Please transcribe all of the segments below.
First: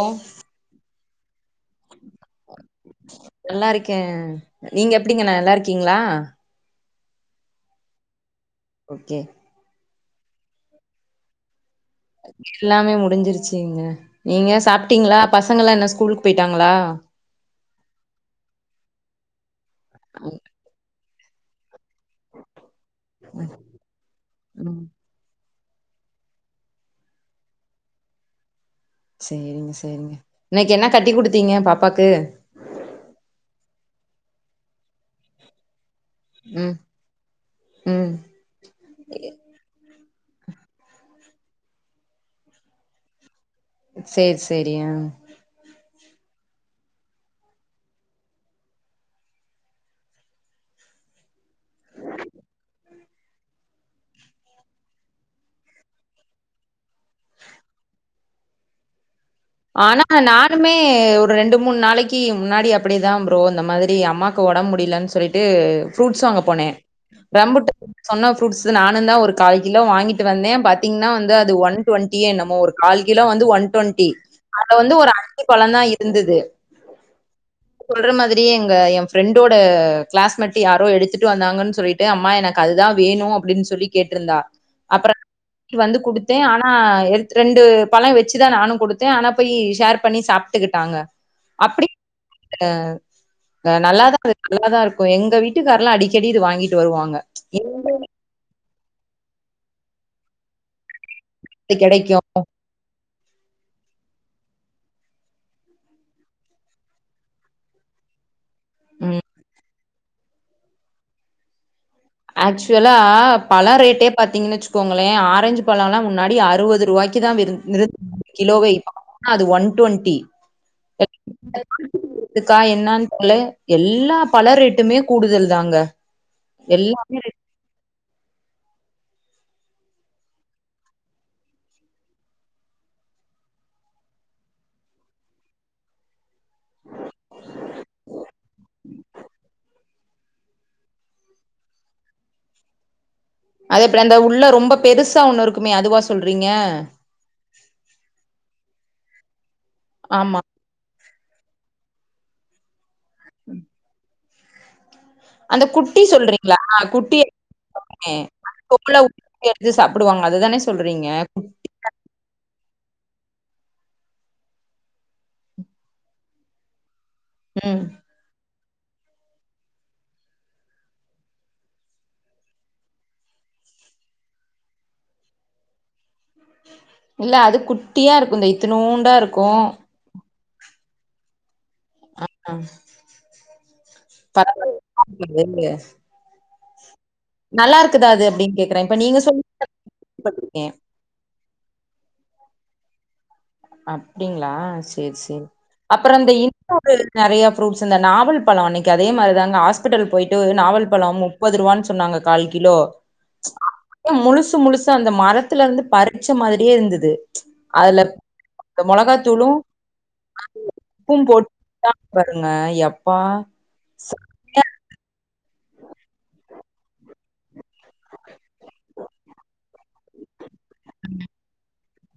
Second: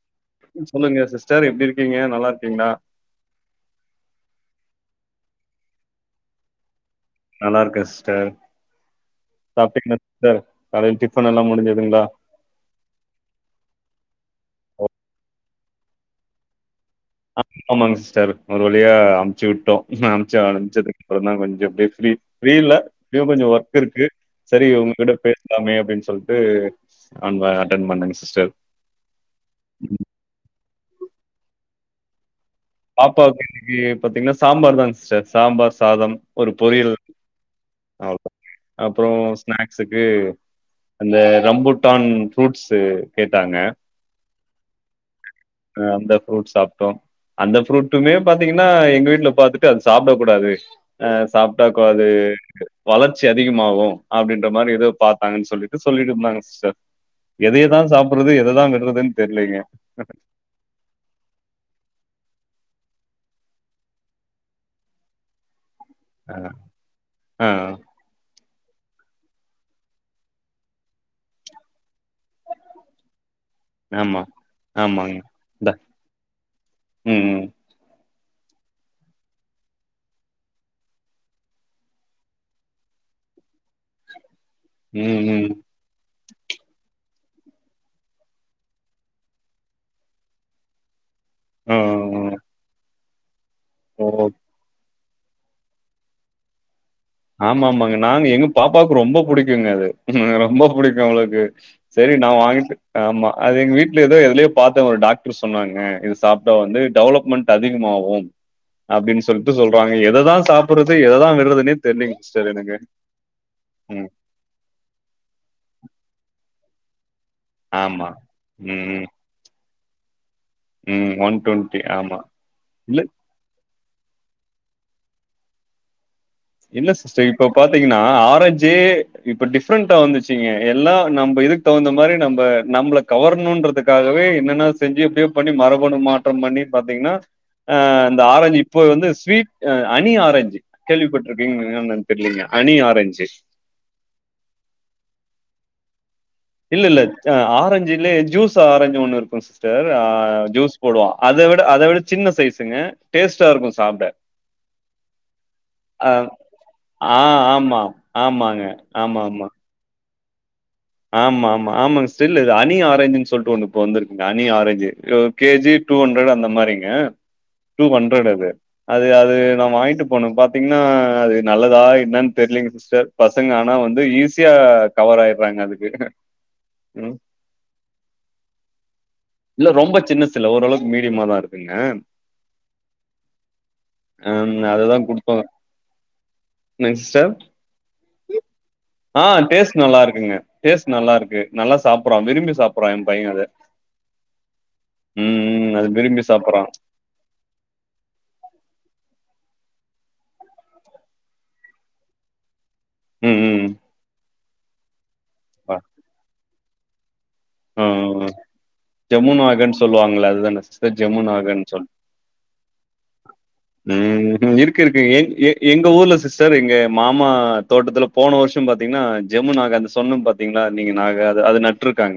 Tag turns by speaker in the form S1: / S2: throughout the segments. S1: ஓ
S2: சொல்லுங்க சிஸ்டர் எப்படி இருக்கீங்க நல்லா இருக்கீங்களா?
S1: நல்லா இருக்கேன். நீங்க எப்படிங்க ந நல்லா இருக்கீங்களா?
S2: நல்லா இருக்கேன் சிஸ்டர்
S1: ஓகே
S2: சாப்பிட்டங்க சிஸ்டர் காலையையில டிஃபன் எல்லாம் முடிஞ்சிதுங்களா
S1: எல்லாமே முடிஞ்சிருச்சுங்க நீங்க
S2: ஓ,
S1: சாப்பிட்டீங்களா? பசங்க என்ன ஸ்கூலுக்கு போயிட்டாங்களா?
S2: ஆ ஆமாங்க சிஸ்டர் ஒரு வழியா அமுச்சு விட்டோம் அமுச்சு அனுச்சதுக்கு அப்புறம் தான் கொஞ்சம் அப்டியே ரீல்ல இன்னும் கொஞ்சம் ஒர்க் இருக்கு சரி
S1: ம்
S2: உங்ககிட்ட பே பேசிடலாம் அப்படின்னு சொல்லிட்டு அ அட்டன் பண்ணேங்க சிஸ்டர்
S1: சரிங்க சரிங்க இன்னைக்கு என்ன கட்டி குடுத்தீங்க பாப்பாக்கு?
S2: பாப்பாவுக்கு இனைக்கு பாத்தீங்கன்னா சாம்பார் தான் சிஸ்டர் சாம்பார் சாதம் ஒரு
S1: ம்
S2: பொரியல்
S1: ம்
S2: அப்புறம் ஸ்நாக்ஸக்கு அந்த ரம்புட்டான் ஃப்ரூட்ஸு கேட்டாங்க
S1: சரி சரி ஆ
S2: ஹ அந்த ஃப்ரூட் சாப்பிட்டோம் அந்த ஃப்ரூட்டுமே பாத்தீங்கன்னா எங்க வீட்டுல பார்த்துட்டு அது சாப்பிட கூடாது அஹ் சாப்ட்டா கூடாது வளர்ச்சி அதிகமாகும் அப்படின்ற மாதிரி ஏதோ பார்த்தாங்கன்னு சொல்லிட்டு சொல்லிட்டு இருந்தாங்க சிஸ்டர் எதையதான் சாப்பிட்டுரது எதான் கட்டுறதுன்னு தெரியலீங்க
S1: ஆனா நா இமே ஒரு ரெண்டு மூணு நாளைக்கு முன்னாடி அப்படி தான் ப்ரோ இந்த மாதிரி அம்மாவுக்கு உடம்பு முடியலன்னு சொல்லிட்டு ப்ரூட்ஸ்
S2: அ
S1: வாங்க போனேன்
S2: ஆ
S1: ரம்புட்ட சொன்ன ஃரூட்ஸ் நானும் தான் ஒரு கால் கிலோ வாங்கிட்டு வந்தேன் பாத்தீங்கன்னா வந்து அது ஒன் டுவெண்டி நம்ம ஒரு கால் கிலோ வந்து ஒன் டுவெண்டி
S2: ஆமா,
S1: வந்து ஒரு
S2: ஆமாங்க.
S1: அழி
S2: இந்தா
S1: பழம் தான் இருந்தது
S2: ம் ம்
S1: சொல்ற மாதிரி எங்க என் ஃப்ரெண்டோட கிளாஸ் மட்டு் யாரோ எடுத்துட்டு வந்தாங்கன்னு சொல்லிட்டு அம்மா எனக்கு அதுதான் வேணும் அப்படின்னு சொல்லி கேட்டிருந்தா அப்புறம்
S2: ம் ம்
S1: வந்து கொடுத்தேன் ஆனா ரெண்டு பழம் வச்சுதான் நானும் கொடுத்தேன் ஆனா போய் ஷேர் பண்ணி சாப்பிட்டுக்கிட்டாங்க
S2: அ
S1: அப்படி
S2: அ ஓ
S1: நல்லாதான் அது நல்லாதான் இருக்கும் எங்க வீட்டுக்காரெல்லாம் அடிக்கடி இது வாங்கிட்டு வருவாங்க
S2: ஆமா
S1: எங்க
S2: ஆமாங்க நாங்க எங்க பாப்பாவுக்கு ரொம்ப புடிக்குங்க அது ரொம்ப புடிக்கும் அவங்களுக்கு
S1: இது
S2: சரி
S1: கிடைக்கும்
S2: நான் வாங்கிட்டு ஆமா அது எங்க வீட்டுல ஏதோ எதுலயோ பார்த்தன் ஒரு டாக்டர் சொன்னாங்க இது சாப்பிட்டா வந்து டெவலப்மெண்ட் அதிகமும்
S1: உம்
S2: அப்படின்னு சொல்லிட்டு சொல்றாங்க எததான் சாப்பிடுறது எததான் விடுறதுன்னே தெரியுங்க
S1: ஆக்சுவலா பல ரேட்டே பத்த பாத்தீங்கன்னு வச்சுக்கோங்களேன் ஆரஞ்சு பழம்ல்லாம் முன்னாடி அறுபது ரூபாய்க்கு தான்
S2: ஆமா
S1: கிலோ
S2: ம்
S1: அது ஒன்
S2: ம் ஒன் டுவெண்ட்டி ஆமா
S1: டுவெண்டிதுக்கா என்னு
S2: இல்ல
S1: சொ எல்லா பல ரேட்டுமே கூடுதல் தாங்க எல்லா
S2: ச இப்ப பாத்தீங்கன்னா ஆரஞ்சு இப்ப டிஃப்ரெண்டா வந்துச்சுங்க எல்லா நம்ம இதுக்கு தகுந்த மாதிரி நம்ம நம்ம கவரணும்ன்றதுக்காகவே என்னென்னா செஞ்சு எப்படியோ பண்ணி மரபணு மாற்றம் பண்ணி பாத்தீங்கன்னா ஆ இந்த ஆரஞ்சு இப்போ வந்து ஸ்வீட் ஹனி ஆரஞ்சு கேள்விப்பட் டிருக்கிங்களா என்னன்னு தெரியலீங்க ஹனி ஆரஞ்சு
S1: அதே போல அந்த உள்ள ரொம்ப பெருசா ஒண்ணு இருக்குமே அதுவா சொல்றீங்க
S2: இல்ல இல்ல ஆரஞ்சுலையே ஜூஸ் ஆரஞ்சு ஒண்ணு இருக்கும் சிஸ்டர்
S1: ஆமா.
S2: ஜூஸ் போடுவா அத விட அத விட சின்ன சைஸுங்க டேஸ்ட்டா இருக்கும் சாப்பிட
S1: அந்த குட்டி சொல்றீங்களா குட்டி
S2: ஆ
S1: யா
S2: ஆமா ஆமாங்க
S1: இருக்குமே
S2: ஆமா ஆமா
S1: [inaudible] இது சாப்டுவாங்க அதுதானே சொல்றீங்க?
S2: ஆமா ஆமா ஆமாங்க சிஸ்டர் இல்ல இது ஹனி ஆரஞ்சுன்னு சொல்லிட்டு ஒண்ணு இப்ப வந்திருக்குங்க ஹணி ஆரஞ்சு ஒரு கேஜி டூ ஹண்ட்ரட் அந்த மாரிங்க
S1: ம்.
S2: டூ ஹண்ட்ரட் அது அது அது நா வாங்கிட்டு போன பாத்தீங்கன்னா அது நல்லதா என்னன்னு தெரியலீங்க சிஸ்டர் பசங்க ஆனா வந்து ஈஸியா கவர் ஆய்றாங்க அதுக்கு ம்
S1: இல்ல அது குட்டியா இருக்கும் இந்த இத்தநூண்டா இருக்கும்
S2: இல்ல ரொம்ப சின்னசு இல்ல ஓரளவுக்கு மீடியமா தான் இருக்குங்க
S1: ஆ
S2: ஆமா அதுதான் குடுப்பாங்க
S1: பரவால்ல.
S2: என்னங்க சிஸ்டர்
S1: நல்லா இருக்குதா அது அப்டின் கேக்குறேன்க
S2: ஆ டேஸ்ட் நல்லா இருக்குங்க டேஸ்ட் நல்லா இருக்கு நல்லா சாப்ட்றான் விரும்பி சாப்ட்டுறான் என் பையன் அத
S1: அப்டிங்களா சேரி
S2: ம்,
S1: சேரி
S2: ம். அது
S1: அப்புறம்
S2: விரும்பி
S1: அந்த
S2: சாப்புட்றான்.
S1: இன்னொரு நிறையா ஃப்ரூட்ஸ் இந்த நாவல் பழம் அன்னைக்கு அதே மாதிரிதாங்க ஹாஸ்பிடல் போயிட்டு நாவல் பழம் முப் முப்பது ரூவான்னு சொன்னாங்க கால் கிலோ
S2: ம் ம்
S1: முழுசு முழுசு அந்த மரத்துல இருந்து பறிச்ச மாதிரியே இருந்தது
S2: ஆ
S1: அதுல இந்த
S2: ஜமுன்
S1: மொளகாத்தூளு
S2: ஆகன்னு சொல்லுவாங்கள அதுதான சிஸ்டர்
S1: உப்பும்
S2: ஜமுன்
S1: போட்டு
S2: ஆகன்னு சொல்ல
S1: வித்தாங்க பாருங்க எப்பா
S2: உம் ம் இருக்கு இருக்கு எங்க ஊர்ல சிஸ்டர் எங்க மாமா தோட்டத்துல போன வருஷம் பாத்தீங்கன்னா ஜம்மு நாக அந்த சொன்னே பாத்தீங்கன்னா நீங்க நாக அது நட்டுருக்காங்க ஆ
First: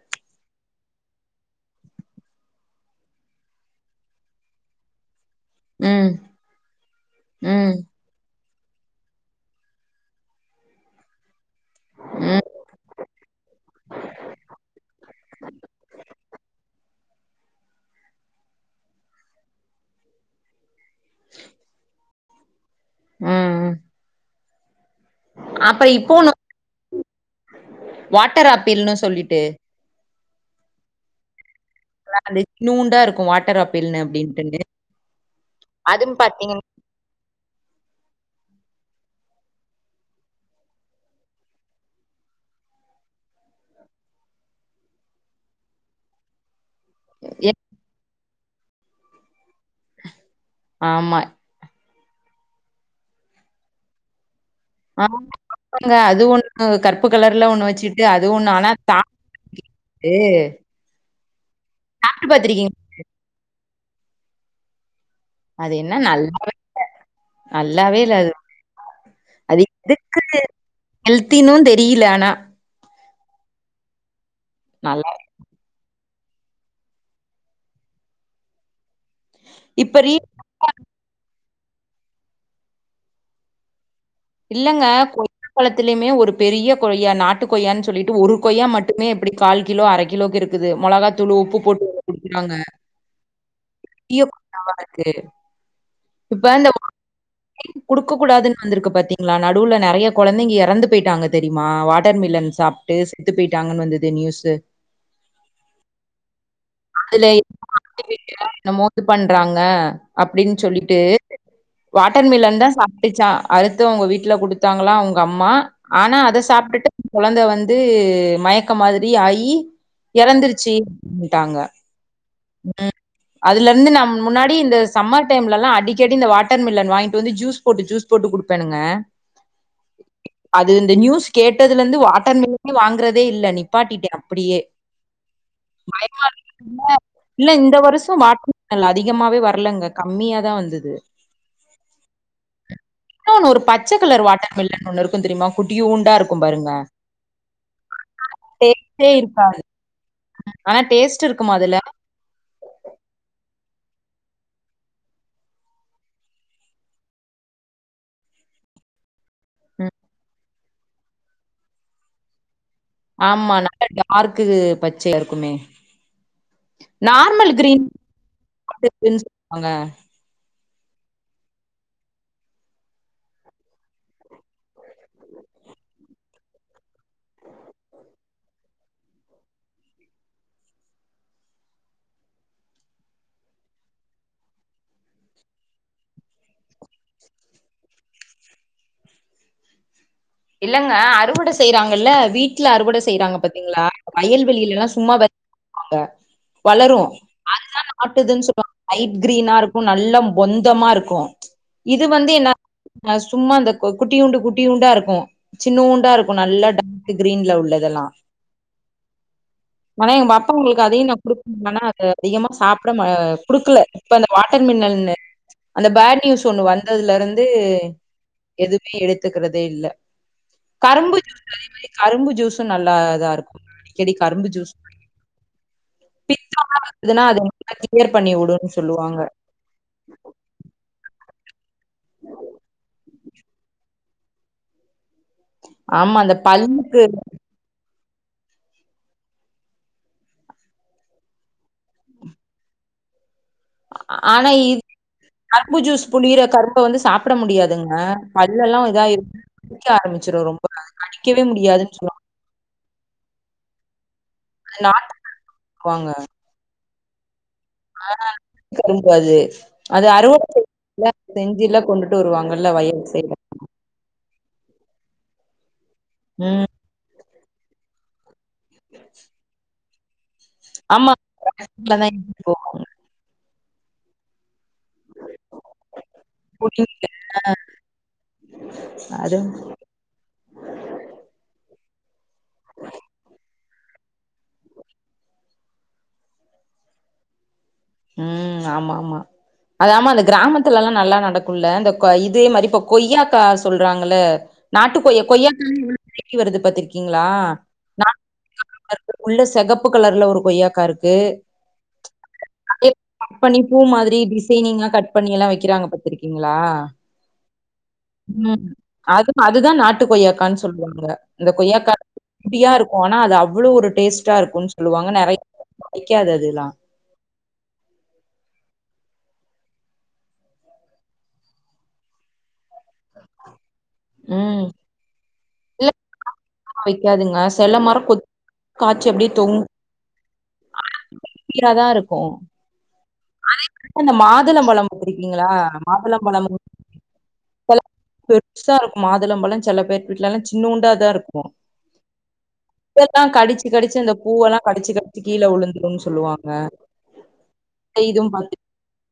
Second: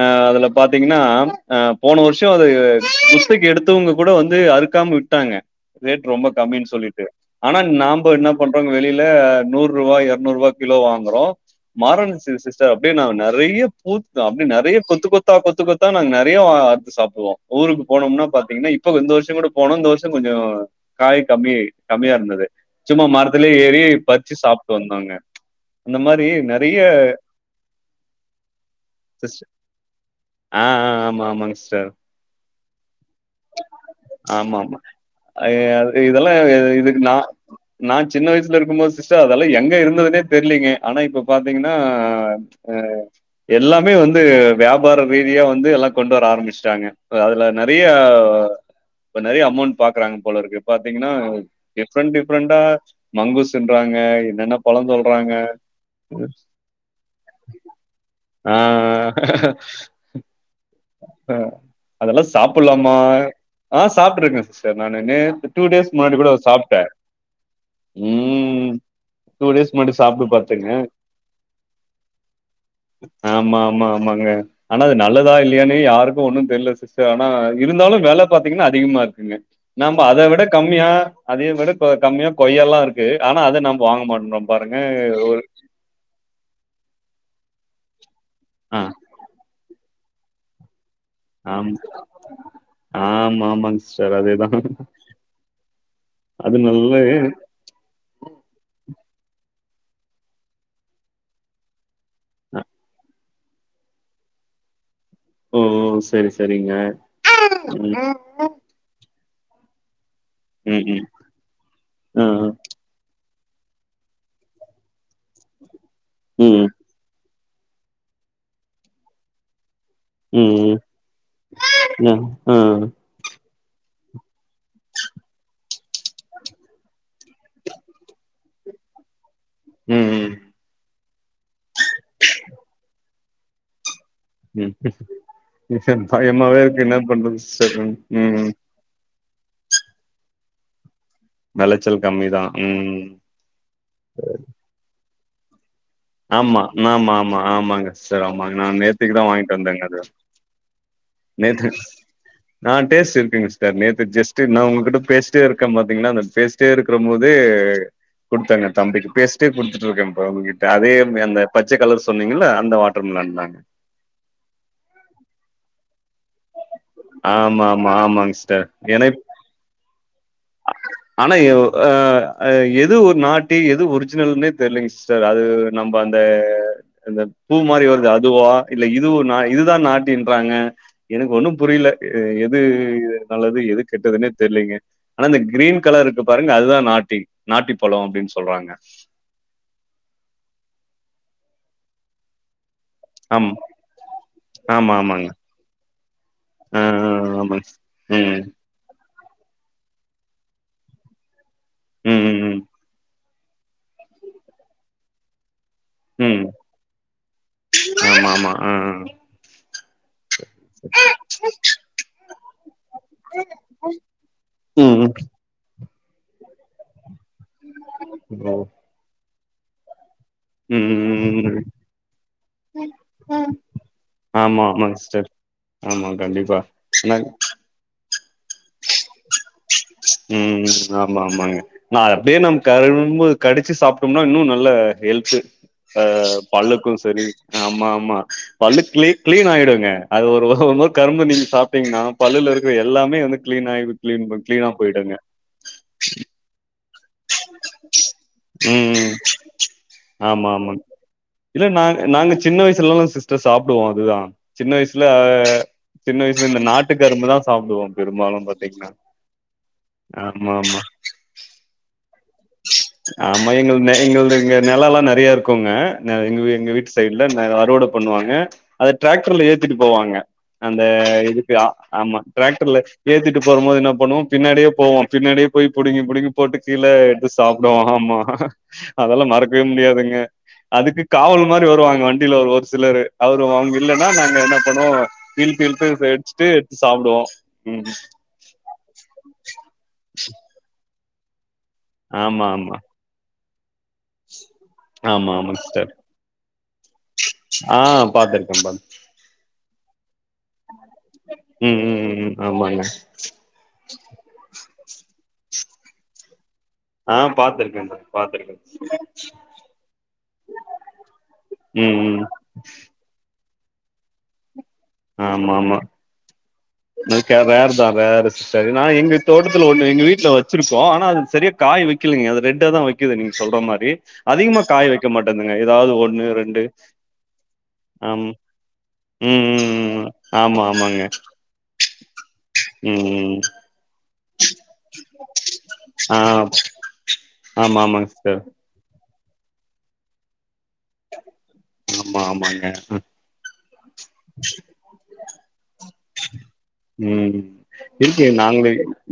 S2: ஆஹ் அதுல பாத்தீங்கன்னா அ போன வருஷம் அது புஸ்தக எடுத்தவங்க கூட வந்து அறுக்காம விட்டாங்க ரேட்
S1: ம்
S2: ரொம்ப கம்மின்னு சொல்லிட்டு ஆனா
S1: ம்
S2: நாம என்ன பண்றோம் வெளியில நூறு ரூபா இரநூறு ரூபா கிலோ வாங்குறோ மாரண ச
S1: ம்
S2: சிஸ்டர் அப்படியே நா நிறைய த்து அப்படி நிறைய கொத்து கொத்தா கொத்து கொத்தா நாங்க நிறைய அறுத்து சாப்பிடுவோ ஊருக்கு போனோம்னா பாத்தீங்கன்னா இப்போ இந்த வருஷோ கூட போனோ இந்த வருஷோ கொஞ்சோ காய் கம்மி கம்மியா இருந்தது சும்மா மரத்துலயே ஏறி பறிச்சு சாப்ட்டு வந்தாங்க
S1: அப்ப
S2: அந்த
S1: இப்போ
S2: மாதிரி நிறைய
S1: [inaudible] வாட்டர் ஆப்பிள்னு
S2: ச
S1: சொல்லிட்டு
S2: ஆ ஆ ஆமா ஆமாங்க சிஸ்டர்
S1: அ இத்நூண்டா இருக்கும் வா
S2: ஆமா ஆமா
S1: அதுவும்
S2: இதெல்லா
S1: பாத்தீங்கன்னா
S2: இதுக்கு நா நா சின்ன வயசுல இருக்கும் போது சிஸ்டர் அதெல்லா எங்க இருந்ததுனே தெரியலீங்க ஆனா இப்ப பாத்தீங்கன்னா அ எல்லாமே வந்து வியாபார ரீதியா வந்து எல்லா கொண்டு வர ஆரம்பிச்சிட்டாங்க இப்ப அதுல
S1: எ
S2: நிறைய இப்ப நிறைய அமௌண்ட் பாக்குறாங்க போல இருக்கு பாத்தீங்கன்னா
S1: ஆமா
S2: டிஃப்ரெண்ட் டிஃப்ரெண்டா மங்குஸ்ன்றாங்க என்னென்ன பழம் சொல்றாங்க
S1: ங்க அது ஒண்ணு கருப்பு கலர்ல ஒண்ணு வச்சுட்டு அதுவும் ஒண்ணு
S2: ஆ
S1: ஆனா தா
S2: அதெல்லாம் சாப்பிடலாமா ஆ சாப்பிட்டு இருக்கேன் சிஸ்டர் நான் டூ
S1: அது என்ன
S2: டேஸ்க்கு முன்னாடி கூட
S1: நல்லாவே
S2: சாப்ட்டேன்
S1: நல்லாவே இல்ல அது
S2: ம்.
S1: அது
S2: டேஸ் முன்னாடி
S1: எதுக்கு
S2: சாப்ட்டு பாத்தேங்க.
S1: ஹெல்தினும் தெரில ஆனா
S2: ஆமா ஆமா ஆமாங்க ஆனா அது
S1: நல்லா
S2: நல்லதா இல்லையானு யாருக்கும் ஒன்னும் தெரியல சிஸர் ஆனா இருந்தாலும் வேலை பார்த்தீங்கன்னா அதிகமா இருக்குங்க
S1: இப்ப
S2: நாம
S1: ரீ
S2: அதை விட கம்மியா அத விட கம்மியா கொய்ய எல்லாம் இருக்கு ஆனா அத நம்ம வாங்க மாட்டென்றோ
S1: இல்லங்க கொய்யா பலத்திலயுமே ஒரு பெரிய கொய்யா நாட்டு கொய்யான்னு சொல்லிட்டு ஒரு கொய்யா
S2: ஆ
S1: மட்டுமே எப்படி கால் கிலோ அரை கிலோக்கு இருக்குது மிளகாத் உப்பு
S2: ஆமா,
S1: போட்டு குடிக்கறாங்க
S2: ஆமா, ஆமாங்க சிஸ்டர். அதேதான்.
S1: இப்ப
S2: அது
S1: இந்த
S2: நல்ல
S1: குடுக்க கூடாதுன்னு வந்திருக்கு பாத்தீங்களா நடுவுல நிறைய குழந்தைங்க இறந்து போயிட்டாங்க தெரியுமா ட்டர் மில்ன்
S2: அ
S1: சாப்பிட்டு செத்து போயிட்டாங்கன்னு வந்துது நியூஸ்
S2: ஓ சரி சரிங்க
S1: அதுல என்னமோ இது பண்றாங்க அப்படின்னு
S2: ம்,
S1: சொல்லிட்டு
S2: ம். ஆ,
S1: வாட்டர் மில்லன் தான் சாப் அ அவங்க வீட்டுல குடுத்தாங்கள உங்க அம்மா ஆனா அதை
S2: ம்,
S1: சாப்பிட்டு குழந்தை வந்து வந்து மயக்கம் மாதிரி ஆயி
S2: ம், ம்.
S1: இறந்துருச்சுன்ட்டாங்க
S2: ஆ, ஆ.
S1: ம் அதுல இருந்து நம் முன்னாடி இந்த சம்மர் டைம்லலாம் அடி அடிக்கடி இந்த வாட்டர் மில்லன் வாங்கிட்டு வந்து ஜூஸ் போட்டு ஜூஸ் போட்டு குடுப்பனுங்க
S2: ம் ம்
S1: அது இந்த நியூஸ் கேட்டதுல இருந்து வாட்டர் மில்லனே வாங்குறதே இல்ல நிப்பாட்டிட்டே அப்படியே
S2: ம்.
S1: பயமா
S2: பயமாவே இருக்கு. என்ன பண்றது
S1: இல்ல இந்த
S2: சிஸ்டர்?
S1: வருஷம் மா
S2: ம்.
S1: நல்ல அதிகமாவே வரலங்க கம்மியா தான் வந்தது
S2: விளைச்சல் கம்மிதான். ம்.
S1: ன்ன ஒன்னு ஒரு பச்சை கலர் வாட்டர் மில்லன் ஒண்ணு இருக்கும் தெரியுமா குட்டிய ஒன்னு
S2: ஆமா ஆமா ஆமா ஆமாங்க சரி ஆமாங்க நான்
S1: டேஸ்டே
S2: நேரத்துக்கு தான் வாங்கிட்டு
S1: இருக்காது
S2: வந்தேங்க அது
S1: ஆனா டேஸ்ட் இருக்குமா
S2: நேத்து
S1: அதுல
S2: ஆ டேஸ்ட் இருங்க சார் நேத்து ஜஸ்ட் நான் உங்ககிட்ட பேஸ்ட்ட இருக்கன் பாத்தீங்கன்னா அந்த பேஸ்ட் இருக்கும் போது கொடுத்தாங்க தம்பிக்கு பேச குடுத்துட்டு
S1: ம்
S2: இருக்கேன் உங்ககிட்ட அதே அந்த பச்சை கலர் சொன்னீங்கல அந்த வா
S1: ஆமா நல்ல டார்க்கு பச்சையா இருக்குமே நார்மல்
S2: ஆமா ஆமா ஆமாங்க சிஸ்டர் ஏன்னா இப்
S1: கிரீன்னு சொல்லுவாங்க
S2: ஆனா எது ஒரு நாட்டு எது ஒரிஜினல்ன்னே தெரியலங்க சிஸ்டர் அது நம்ம அந்த இந்த பூ மாதிரி வருது அதுவா இல்ல இது நான் இதுதான் நாட்டின்றாங்க எனக்கு ஒண்ணும் புரியல எது நல்லது எது கெட்டதுன்னே தெரியலங்க ஆனா இந்த கிரீன் கலர் இருக்கு பாருங்க அதுதான் நாட்டி நாட்டி பழம் அப்படின்னு சொல்றாங்க
S1: இல்லங்க அறுவடை செய்யறாங்கல்ல வீட்டுல அறுவடை செய்யறாங்க
S2: ஆம்
S1: பாத்தீங்களா வயல்வளியில
S2: ஆமா
S1: எல்லாம் சும்மா
S2: ஆமாங்க
S1: வாங்க
S2: ஆ
S1: வளரும்
S2: ஆ ஆமாங்க
S1: அதுதான் நாட்டுதுன்னு சொல்லுவாங்க லைட் கிரீனா இருக்கும் நல்லா பொந்தமா இருக்கும் இது
S2: ம்
S1: வந்து
S2: ம் ம்
S1: என்ன சும்மா அந்த குட்டி உண்டு குட்டி உண்டா இருக்கும் சின்ன ஒன்று
S2: ம்
S1: இருக்கும்
S2: ம்
S1: நல்லா டார்க் கிரீன்ல உள்ளதெல்லாம்
S2: ஆமா ஆமா ஆ ஆ.
S1: ஆனா எங்க அப்பா உங்களுக்கு அதையும் நான் குடுக்க ஆனா அது அதிகமா சாப்பிட கொடுக்கல இப்ப அந்த வாட்டர்
S2: ம்
S1: மிலன்
S2: ம்
S1: அந்த பேட் நியூஸ் ஒண்ணு வந்ததுல இருந்து
S2: ஓ
S1: எதுவுமே எடுத்துக்கிறதே இல்லை
S2: ம்
S1: கரும்பு
S2: ம்
S1: ஜூஸ்
S2: ம்
S1: அதே மாதிரி கரும்பு ஜூஸும் நல்லா
S2: ம்
S1: இருக்கும் அடிக்கடி கரும்பு
S2: ஆமா
S1: ஜூஸ்
S2: ஆமாங்க சிஸ்டர் ஆமா, கண்டிப்பா
S1: பித்தம்லாம்
S2: ஆனா
S1: கிளியர் பண்ணி விடும்ன்னு சொல்லுவாங்க
S2: உம் ஆமா ஆமாங்க நான் அப்படியே நம்ம கரும்ப கடிச்சு சாப்பிட்டோம்னா இன்னும் நல்ல ஹெல்து அ
S1: ஆமா அந்த
S2: பல்லுக்கும்
S1: பல்லுக்கு
S2: சரி ஆமா ஆமா பல்லு கிளீன் ஆகிடுங்க அது ஒரு கரும்பு நீங்க சாப்பிட்டீங்க பல்லுல இருக்க எல்லாமே வந்து கிளீன் ஆகும்
S1: ஆனா இது கரும்பு ஜூஸ் புளிற கரும்ப வந்து சாப்பிட முடியாதுங்க பல்லு
S2: ம்
S1: எல்லாம் இதா
S2: ம்
S1: இருடிக்க ஆரம்பிச்சிட
S2: ஆமா
S1: ரொம்ப
S2: ஆமாங்க
S1: கடிக்கவே
S2: இல்ல
S1: முடியாதுன்னு
S2: நாங்க
S1: சொல்ல
S2: நாங்க சின்ன வயசுலலாம் சிஸ்டர் சாப்பிடுவோம் அதுதான் சின்ன
S1: அது
S2: வயசுல
S1: நாட்டுவாங்க.
S2: சின்ன வயசு இந்த நாட்டு கரும்புதான் சாப்பிடுவோம் பெரும்பாலும் பாத்தீங்கனா
S1: கரும்பு
S2: ஆமா ஆமா
S1: செஞ்சுலாம் கொண்டுட்டு வருவாங்கல்ல வயல் செய்ய
S2: யங்கள் எ நிலம் எல்லாம் நிறைய இருக்கும்ங்க எ
S1: ம்
S2: எங்க வீட்டு சைடல அறுவடை பண்ணுவாங்க அதை டிராக்டர்ல ஏத்திட்டு போவாங்க அந்த
S1: ஆமா
S2: இதுக்கு ஆமா டிராக்டர்ல ஏத்திட்டு போற போது என்ன பண்ணுவோம் பின்னாடியே போவோம் பின்னாடியே போய் பிடிங்க பிடிங்கி போட்டு கீழ சாப்டும் ஆமா அதெல்லாம்
S1: அது
S2: மறக்கவே முடியாதுங்க அதுக்கு காவல் மாதிரி வருவாங்க வண்டி ஒரு ஒரு சிலர் அவரும் அவங்க இல்லன்னா நாங்க என்ன பண்ணுவோம் இழ்த்தழு சடிச்சுட்டு எடுத்து சாப்பிடுவோம்
S1: ம் ஆமா ஆமா அத ஆமா அந்த கிராமத்துல எல்லாம் நல்லா நடக்கும்ல இந்த இதே
S2: ஆமா
S1: மாதிரி
S2: ஆமா
S1: இப்ப கொய்யாக்கா சொல்றாங்கள நாட்டு
S2: ஆமா ஆமா
S1: கொய்யாக்கா
S2: சிஸ்டர்
S1: வருது பத்திர இருங்களா
S2: ஆ பாத்துருக்கே பாத்
S1: இரு உள்ள சகப்பு கலர்ல ஒரு கொய்யாக்கா இருக்கு
S2: ம் ம் ம் ம் ஆமாண்ண
S1: கட் பண்ணி பூ மாதிரி டிசைனிங்கா கட் பண்ணி எல்லாம் வைக்கிறாங்க பாத்திருக்கீங்களா
S2: ஆ பாத்திருக்கேன் பாத்திருக்கேன்
S1: ம் அது அதுதான் நாட்டு கொய்யாக்கான்னு சொல்லுவாங்க இந்தந்த கொய்யா
S2: ம் ம்
S1: காியா இருக்கும் னா அது அவ்வளவு ஒரு டேஸ்ட்டா இருக்கும்னு சொல்லுவாங்க நிறைய கிடைக்காதுெல்லாம்
S2: ரேரு தான் ரேரு சரி நான் எங்க தோட்டத்துல ஒண்ணு எங்க வீட்டுல வச்சன் வச்சிருக்கோ ஆனா அது சரியா காய் வைக்கலைங்க அது ரெட்டா தான் வைக்குது நீங்க சொல்ற மாதிரி அதிகமா
S1: ம்.
S2: காய் வைக்க மாட்டேந்தங்க ஏதாவது
S1: இல்லக்கா
S2: ஒண்ணு ரெண்டு ஆம்
S1: காட்சி அப்டியே
S2: ம்
S1: தொங்கும்
S2: ம் ஆமா ஆமாங்க ம்
S1: இந்த மாதுளம் பழம் வ இருக்கீங்களா
S2: ஆ
S1: மாதுளம்பழம்
S2: ஆமா ஆமாங்க சிஸ்டர்
S1: புசா இருக்கும் மாதுளம்பழம் சில பேர் வீட்டுல எல்லாம் சின்ன உண்டா தான் இருக்கும்
S2: ஆமா ஆமாங்க ஆ
S1: ெல்லாம் கடிச்சு கடிச்சு இந்த பூவெல்லாம் கடிச்சு கடிச்சு கீழே விழுந்துடும்ன்னு சொல்லுவாங்க
S2: ம் இருக்கே
S1: இதுவும் பாத்து
S2: நாங்கள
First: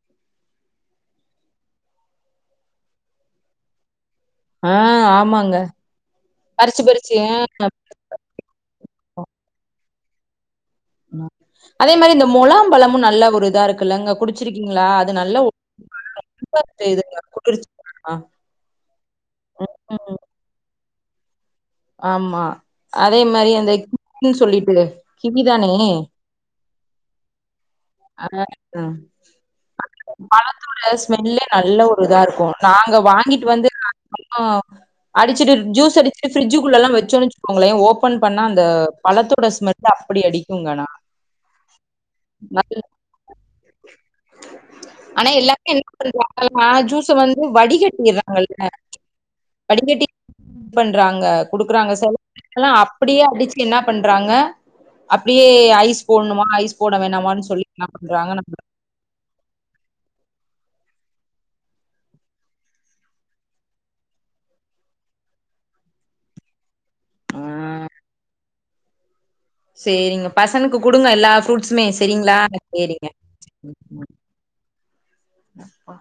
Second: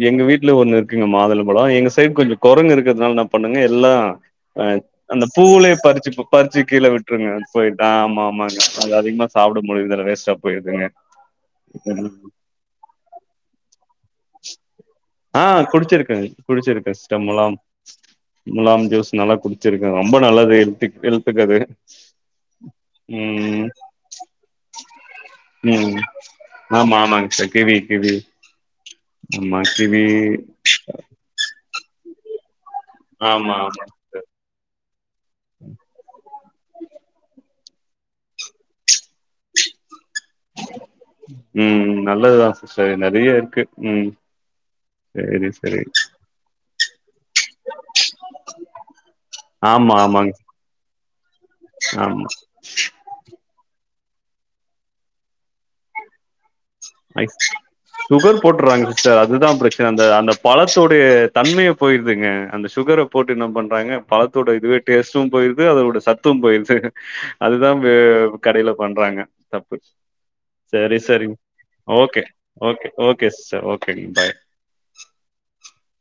S2: எங்க வீட்டுல ஒண்ணு இருக்குங்க மாதல் பழம் எங்க சைடு கொஞ்சம் குரங்கு இருக்கிறதுனால என்ன பண்ணுங்க எல்லாம்
S1: ஆ
S2: அஹ் அந்த
S1: ஆமாங்க.
S2: பூலே பறிச்சு பறிச்சு கீழே விட்டுருங்க ஆ ஆமா ஆமாங்க அ அதிகமா சாப்பிட முடியும்துல வேஸ்ட்டா போயிடுதுங்க
S1: அதே மாதிரி இந்த முழாம்பழமும் நல்ல ஒரு இதா இருக்குல்லங்க குடிச்ச
S2: ஆஹ் குடிச்சிருக்கேன்
S1: உடம்புல இதுங்க
S2: குடிச்சிருக்கேன் மூலாம்
S1: குளிர்ச்சி ஆ
S2: முலாம் ஜூஸ் நல்லா குடிச்சிருக்கேன் ரொம்ப
S1: ம்.
S2: நல்லது ஹெல்த்து ஹெல்த்துக்கு அது
S1: ஆமா அதே மாதிரி
S2: ம்
S1: அந்த கினு சொல்லிட்டு கிவிதானே
S2: ம் ஆமா ஆமாங்க சார் கிவி கிவி ஆமா கிவி
S1: பாத்ரூம்ல ஸ்மெல்லே ஒரு நல்ல இதாருக்கும் நாங்க வாங்கிட்டு
S2: ஆமா
S1: வந்து
S2: ஆமா சிஸ்டர்
S1: அப்போ அடிச்சிட்டு ஜூஸ் அடிச்சி ஃப்ரிட்ஜ் குல்லல்லாம் வச்சோன்னச்சுக்கோங்களேன் ஓபன் பண்ணா அந்த பழத்தோட ஸ்மெல் அப்படி அடித்
S2: உம் நல்லதுதா சிஸ்டர் நிறைய இருக்கு உம்
S1: ஆனா
S2: சேரி
S1: எல்லாருமே
S2: சேரி
S1: என்ன பண்றாங்கன்னா ஜூஸ வந்து வடிகட்டிறாங்கள்ல
S2: ஆமா ஆமாங்க
S1: ட்றாங்க குடுக்குறாங்க சில
S2: ஆமா
S1: ல்லா அப்டியே அடிச்சு என்ன பண்றாங்க அப்டியே ஐஸ் போடணுமா ஐஸ் போட வேணாமனு சொல்லி என்ன பண்றாங்க நம்ம
S2: சார் அதுதா பிரச்சனை அந்த அந்த பழத்தோடைய தன்மையே போயிருதுங்க அந்த சுகர போட்டு என்ன பண்றாங்க பழத்தோட இதுவே டேஸ்ட்டும் போயிருது அதோட சத்தும் போயிருது
S1: ஆ
S2: அதுதா கடையில பண்றாங்க தப்பு
S1: சேரிங்க பசனுக்கு
S2: சேரி
S1: குடுங்க
S2: சேரி
S1: எல்லா ஃப்ரூட்ஸுமே
S2: ஓகே
S1: செரிங்களா
S2: ஓகே
S1: சேரிங்க
S2: ஓகே சிஸ்டர்
S1: ம்
S2: ஓகே பாய்
S1: ம்.